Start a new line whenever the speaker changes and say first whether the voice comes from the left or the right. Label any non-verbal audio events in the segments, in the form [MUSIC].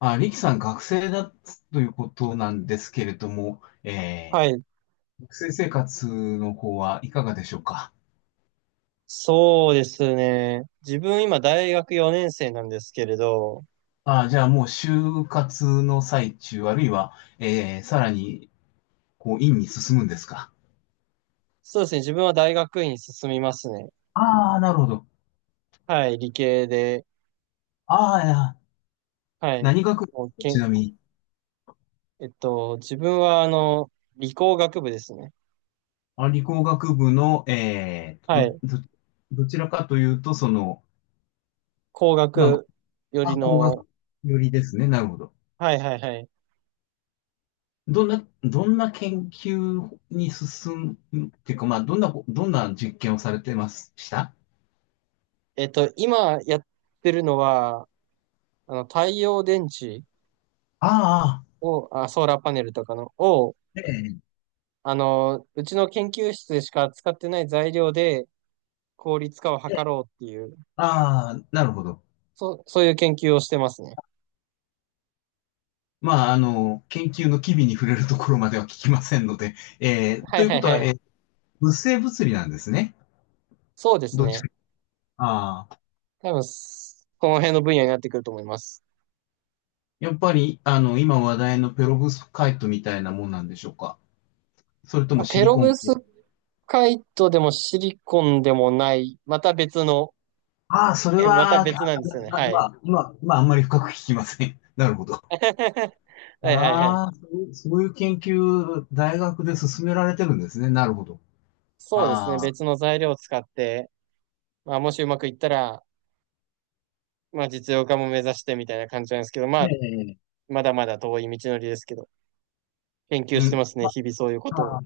left: あ、リキさん学生だということなんですけれども、
right: はい。
left: 学生生活の方はいかがでしょうか？
right: そうですね。自分今大学4年生なんですけれど、
left: あ、じゃあもう就活の最中、あるいは、さらに、こう、院に進むんですか？
right: そうですね。自分は大学院に進みますね。
left: ああー、なるほど。
right: はい。理系で。
left: ああ、いや、
right: はい。
left: 何学部で
right: もう
left: すか、
right: け
left: ち
right: ん、
left: なみに？
right: えっと、自分は理工学部ですね。
left: あ、理工学部の、
right: はい。
left: どちらかというと、その、
right: 工
left: ま
right: 学よ
left: あ、
right: り
left: 工
right: の、
left: 学よりですね。なるほど。
right: はいはいはい。
left: どんな研究に進むっていうか、まあ、どんな実験をされてました？
right: 今やってるのは、太陽電池
left: ああ、
right: を、あ、ソーラーパネルとかの、を、
left: ええ、
right: うちの研究室でしか使ってない材料で効率化を図
left: ええ。
right: ろうっていう
left: ああ、なるほど。
right: そういう研究をしてますね。
left: まあ、研究の機微に触れるところまでは聞きませんので、
right: は
left: と
right: い
left: いう
right: は
left: こ
right: い
left: と
right: は
left: は、
right: い。
left: 物性物理なんですね。
right: そうです
left: どっち
right: ね。
left: か。ああ、
right: 多分、この辺の分野になってくると思います。
left: やっぱり、今話題のペロブスカイトみたいなもんなんでしょうか。それと
right: ま
left: も
right: あ
left: シ
right: ペ
left: リ
right: ロ
left: コ
right: ブ
left: ン
right: ス
left: 系。
right: カイトでもシリコンでもない、また別の、
left: ああ、それ
right: [LAUGHS] また
left: は、ああ、
right: 別なんですよね。
left: まあ、
right: は
left: ま
right: い。
left: あ、まあ、あんまり深く聞きません。[LAUGHS] なるほど。
right: [LAUGHS] はいはいはい。
left: ああ、そういう研究、大学で進められてるんですね。なるほど。
right: そうです
left: あ
right: ね。
left: あ、
right: 別の材料を使って、まあ、もしうまくいったら、まあ、実用化も目指してみたいな感じなんですけど、ま
left: え
right: あ、
left: え、
right: まだまだ遠い道のりですけど、研究
left: う
right: して
left: ん、
right: ますね。日々そういうこと
left: あ
right: を。
left: あ、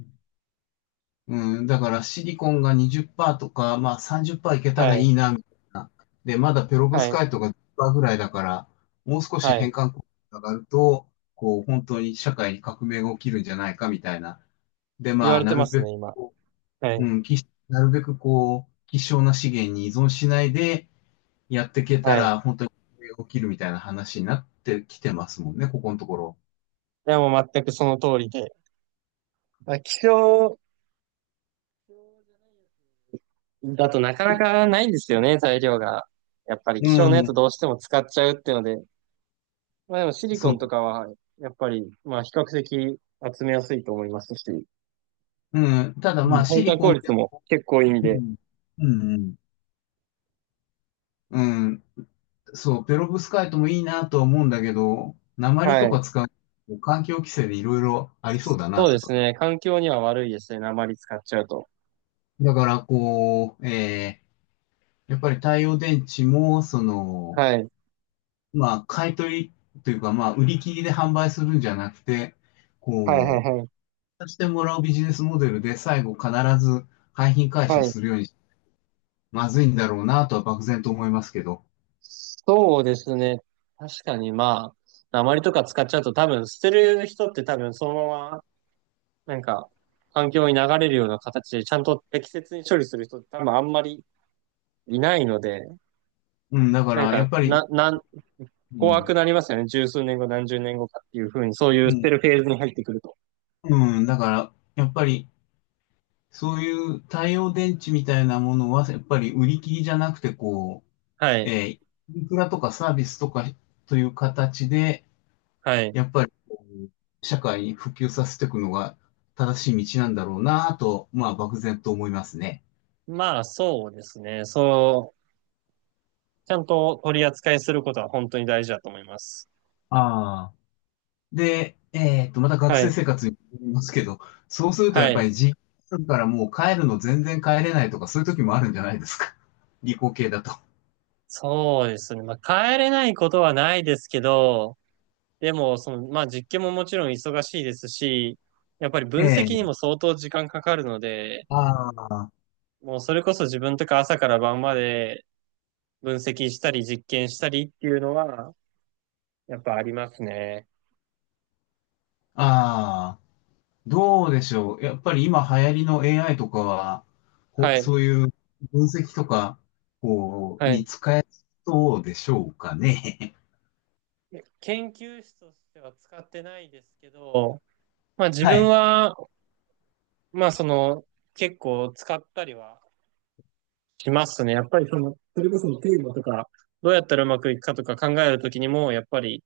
left: うん、だからシリコンが20%とか、まあ30%いけた
right: は
left: らい
right: い。
left: いな、みたいな。で、まだペロブス
right: はい。
left: カイトが10%ぐらいだから、もう少し
right: は
left: 変
right: い。
left: 換効果が上がると、こう、本当に社会に革命が起きるんじゃないか、みたいな。で、
right: 言
left: ま
right: わ
left: あ、
right: れてますね、今。は
left: う、
right: い。
left: うん、き、なるべくこう、希少な資源に依存しないで、やっていけた
right: はい。
left: ら、本当に起きるみたいな話になってきてますもんね、ここのところ。
right: でもう全くその通りで。まあ、気象だとなかなかないんですよね、材料が。やっぱり
left: う
right: 気象のやつ
left: ん、
right: どうしても使っちゃうっていうので。まあでもシリコ
left: そ
right: ン
left: う。
right: とかは、やっぱり、まあ比較的集めやすいと思いますし、う
left: うん。ただ
right: ん
left: まあ、
right: 変
left: シリ
right: 換
left: コ
right: 効
left: ンで、
right: 率も結構いいん
left: う
right: で、
left: ん、うん、うん、うんそう、ペロブスカイトもいいなとは思うんだけど、鉛
right: は
left: と
right: い。
left: か使う、環境規制でいろいろありそうだ
right: そ
left: な
right: うで
left: と
right: す
left: か。
right: ね。環境には悪いですね。鉛使っちゃうと。
left: だから、こう、やっぱり太陽電池も、その、
right: はい。
left: まあ、買い取りというか、まあ、売り切りで販売するんじゃなくて、
right: はいはい
left: こ
right: はい。
left: してもらうビジネスモデルで最後必ず廃品回
right: は
left: 収
right: い。
left: するようにまずいんだろうなとは漠然と思いますけど。
right: そうですね。確かにまあ、鉛とか使っちゃうと多分捨てる人って多分そのままなんか、環境に流れるような形で、ちゃんと適切に処理する人って多分あんまりいないので、
left: うん、だか
right: なん
left: らや
right: か、
left: っぱり、
right: な、なん、
left: う
right: 怖く
left: ん、
right: なりますよね。十数年後、何十年後かっていうふうに、そういう
left: う
right: 捨て
left: ん、
right: るフェーズに入ってくると。
left: うん、だからやっぱりそういう太陽電池みたいなものはやっぱり売り切りじゃなくてこ
right: は
left: う、
right: い。
left: インフラとかサービスとかという形で
right: はい。
left: やっぱりこう社会に普及させていくのが正しい道なんだろうなと、まあ漠然と思いますね。
right: まあ、そうですね。そう、ちゃんと取り扱いすることは本当に大事だと思います。
left: ああ。で、また学
right: は
left: 生
right: い。
left: 生活に戻りますけど、そうするとや
right: は
left: っぱ
right: い。
left: り実家からもう帰るの全然帰れないとか、そういう時もあるんじゃないですか。[LAUGHS] 理工系だと。
right: そうですね。まあ、帰れないことはないですけど、でも、まあ、実験ももちろん忙しいですし、やっぱり
left: え
right: 分析にも
left: え。
right: 相当時間かかるので、
left: ああ、
right: もうそれこそ自分とか朝から晩まで分析したり実験したりっていうのは、やっぱありますね。
left: ああ、どうでしょう。やっぱり今流行りの AI とかは、
right: はい。
left: そういう分析とか、こう、
right: は
left: に
right: い。
left: 使えそうでしょうかね。
right: 研究室としては使ってないですけど、まあ
left: [LAUGHS]
right: 自
left: は
right: 分
left: い。
right: は、まあ結構使ったりはしますね。やっぱりそれこそテーマとか、どうやったらうまくいくかとか考えるときにも、やっぱり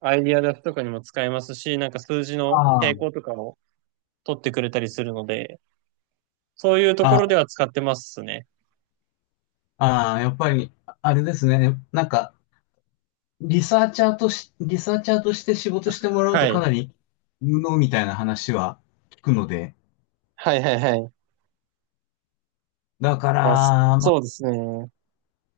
right: アイディア出すとかにも使えますし、なんか数字の
left: あ
right: 傾
left: あ、
right: 向とかを取ってくれたりするので、そういうとこ
left: ああ、
right: ろでは使ってますね。
left: ああやっぱり、あれですね。なんか、リサーチャーとして仕事してもらう
right: は
left: とか
right: い。
left: なり無能みたいな話は聞くので、
right: はいはいはい。
left: だか
right: まあ、そ
left: ら、まあ、
right: そうですね。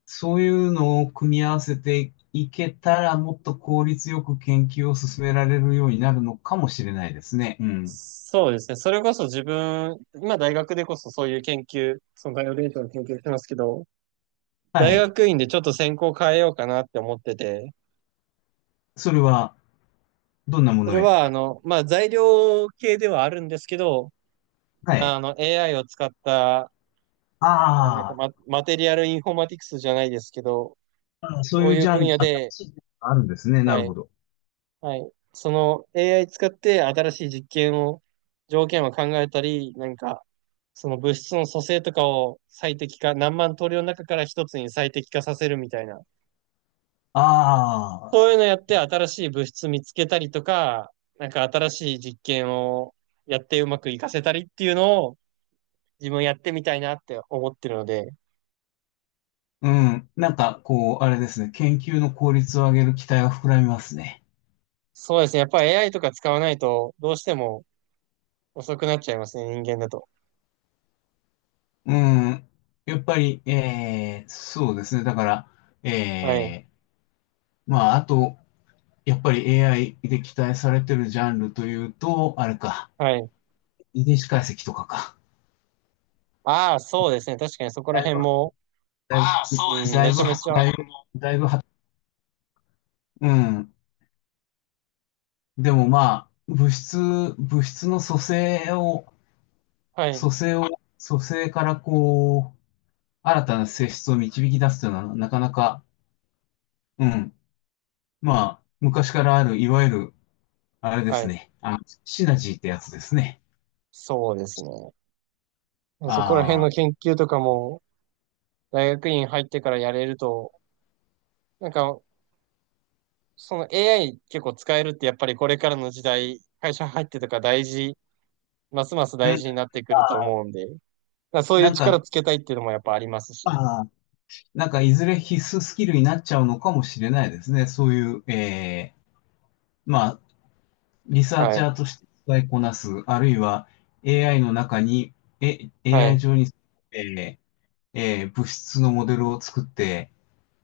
left: そういうのを組み合わせていけたら、もっと効率よく研究を進められるようになるのかもしれないですね。うん。
right: そうですね。それこそ自分、今大学でこそそういう研究、そのバイオデータの研究してますけど、
left: は
right: 大
left: い。
right: 学院でちょっと専攻変えようかなって思ってて、
left: それは、どんなも
right: それ
left: のへ？
right: はまあ材料系ではあるんですけど、
left: はい。
right: AI を使った、まあなんか
left: あ
right: マテリアルインフォーマティクスじゃないですけど、
left: ーあー、そう
right: そう
left: いう
right: いう
left: ジャ
right: 分
left: ンル、
right: 野
left: 新
right: で、
left: しいジャンルがあるんですね。な
right: は
left: る
right: い。
left: ほど。
right: はい。その AI 使って新しい実験を、条件を考えたり、なんか、その物質の組成とかを最適化、何万通りの中から一つに最適化させるみたいな。
left: あ
right: そう
left: あ、
right: いうのやって新しい物質見つけたりとか、なんか新しい実験をやってうまく活かせたりっていうのを自分やってみたいなって思ってるので、
left: うん。なんか、こう、あれですね。研究の効率を上げる期待が膨らみますね。
right: そうですね。やっぱり AI とか使わないとどうしても遅くなっちゃいますね、人間だと。
left: うん、やっぱり、そうですね。だから、
right: はい。
left: えー、まあ、あと、やっぱり AI で期待されてるジャンルというと、あれか、
right: はい。
left: 遺伝子解析とかか。
right: ああ、そうですね。確かにそこら
left: だい
right: 辺
left: ぶ、
right: も
left: だいぶ、ああ、
right: う
left: そうですね。
right: ん、
left: だ
right: め
left: いぶ、
right: ちゃめち
left: 確
right: ゃ、
left: かにだいぶ、だいぶは、うん。でもまあ、物質の
right: はい、
left: 組成を、組成からこう、新たな性質を導き出すというのは、なかなか、うん。まあ、昔からある、いわゆるあれで
right: は
left: す
right: い、
left: ね。シナジーってやつですね。
right: そうですね。そこら辺
left: あ
right: の
left: あ、
right: 研究とかも、大学院入ってからやれると、なんか、その AI 結構使えるって、やっぱりこれからの時代、会社入ってとか大事、ますます
left: うん。
right: 大事になってくると
left: ああ、
right: 思うんで、だからそういう
left: なんか、
right: 力つけたいっていうのもやっぱありますし、
left: ああ、なんかいずれ必須スキルになっちゃうのかもしれないですね。そういう、ーまあ、リサー
right: は
left: チ
right: い、
left: ャーとして使いこなす、あるいは AI の中に、
right: は
left: AI
right: い、
left: 上に、えー物質のモデルを作って、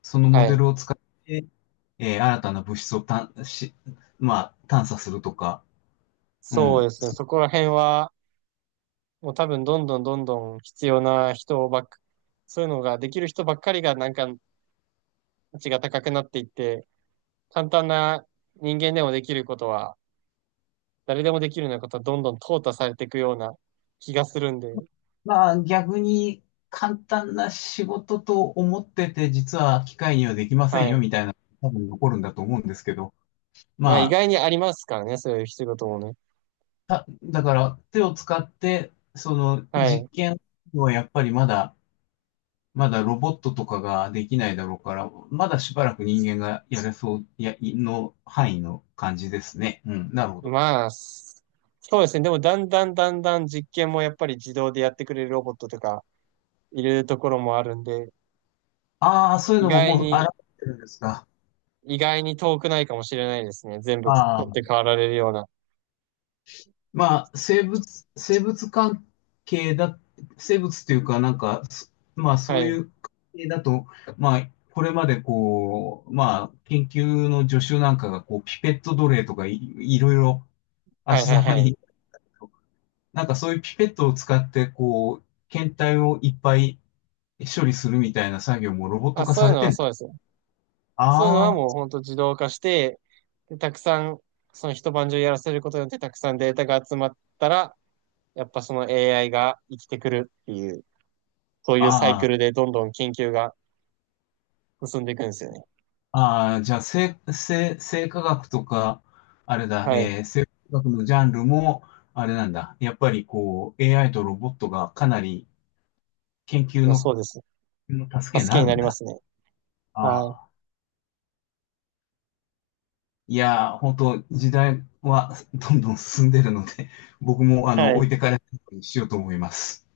left: そのモ
right: は
left: デ
right: い。
left: ルを使って、新たな物質を探し、まあ、探査するとか、う
right: そう
left: ん。
right: ですね。そこら辺は、もう多分どんどんどんどん必要な人ばっか、そういうのができる人ばっかりがなんか価値が高くなっていって、簡単な人間でもできることは、誰でもできるようなことはどんどん淘汰されていくような気がするんで、
left: まあ逆に簡単な仕事と思ってて、実は機械にはできませ
right: は
left: んよ
right: い。
left: みたいな、多分残るんだと思うんですけど、
right: まあ
left: ま
right: 意
left: あ、
right: 外にありますからね、そういう仕事もね。
left: ただから手を使って、その
right: はい。
left: 実験はやっぱりまだ、まだロボットとかができないだろうから、まだしばらく人間がやれそう、の範囲の感じですね。うん、なるほど。
right: まあ、そうですね。でもだんだんだんだん実験もやっぱり自動でやってくれるロボットとかいるところもあるんで、
left: ああ、そういう
right: 意
left: のも
right: 外
left: もう現
right: に、
left: れてるんですか。
right: 意外に遠くないかもしれないですね。全部
left: あ
right: 取って
left: あ。
right: 代わられるような。
left: まあ、生物、生物関係だ、生物っていうか、なんか、まあ、そ
right: は
left: う
right: い。
left: いう関係だと、まあ、これまでこう、まあ、研究の助手なんかが、こう、ピペット奴隷とか、い、いろいろ
right: はい
left: 足
right: はい
left: ざま
right: はい。
left: に、なんかそういうピペットを使って、こう、検体をいっぱい処理するみたいな作業もロボット
right: あ、
left: 化
right: そうい
left: さ
right: う
left: れ
right: の
left: て
right: は
left: ん
right: そ
left: だ。
right: うですよ。そういうのは
left: あ
right: もう本当自動化して、で、たくさん、その一晩中やらせることによってたくさんデータが集まったら、やっぱその AI が生きてくるっていう、そうい
left: あ、
right: うサイ
left: あ
right: クル
left: あ。
right: でどんどん研究が進んでいくんですよね。
left: ああ、じゃあ、生化学とか、あれだ、
right: はい。
left: 生化学のジャンルも、あれなんだ。やっぱりこう、AI とロボットがかなり研
right: い
left: 究
right: や、
left: の、
right: そうです。
left: の助けに
right: 助け
left: な
right: に
left: る
right: な
left: ん
right: りま
left: だ。
right: すね。
left: あ
right: は
left: あ。いやー、本当時代はどんどん進んでるので、僕も、
right: い。は
left: 置
right: い。
left: いてかれないようにしようと思います。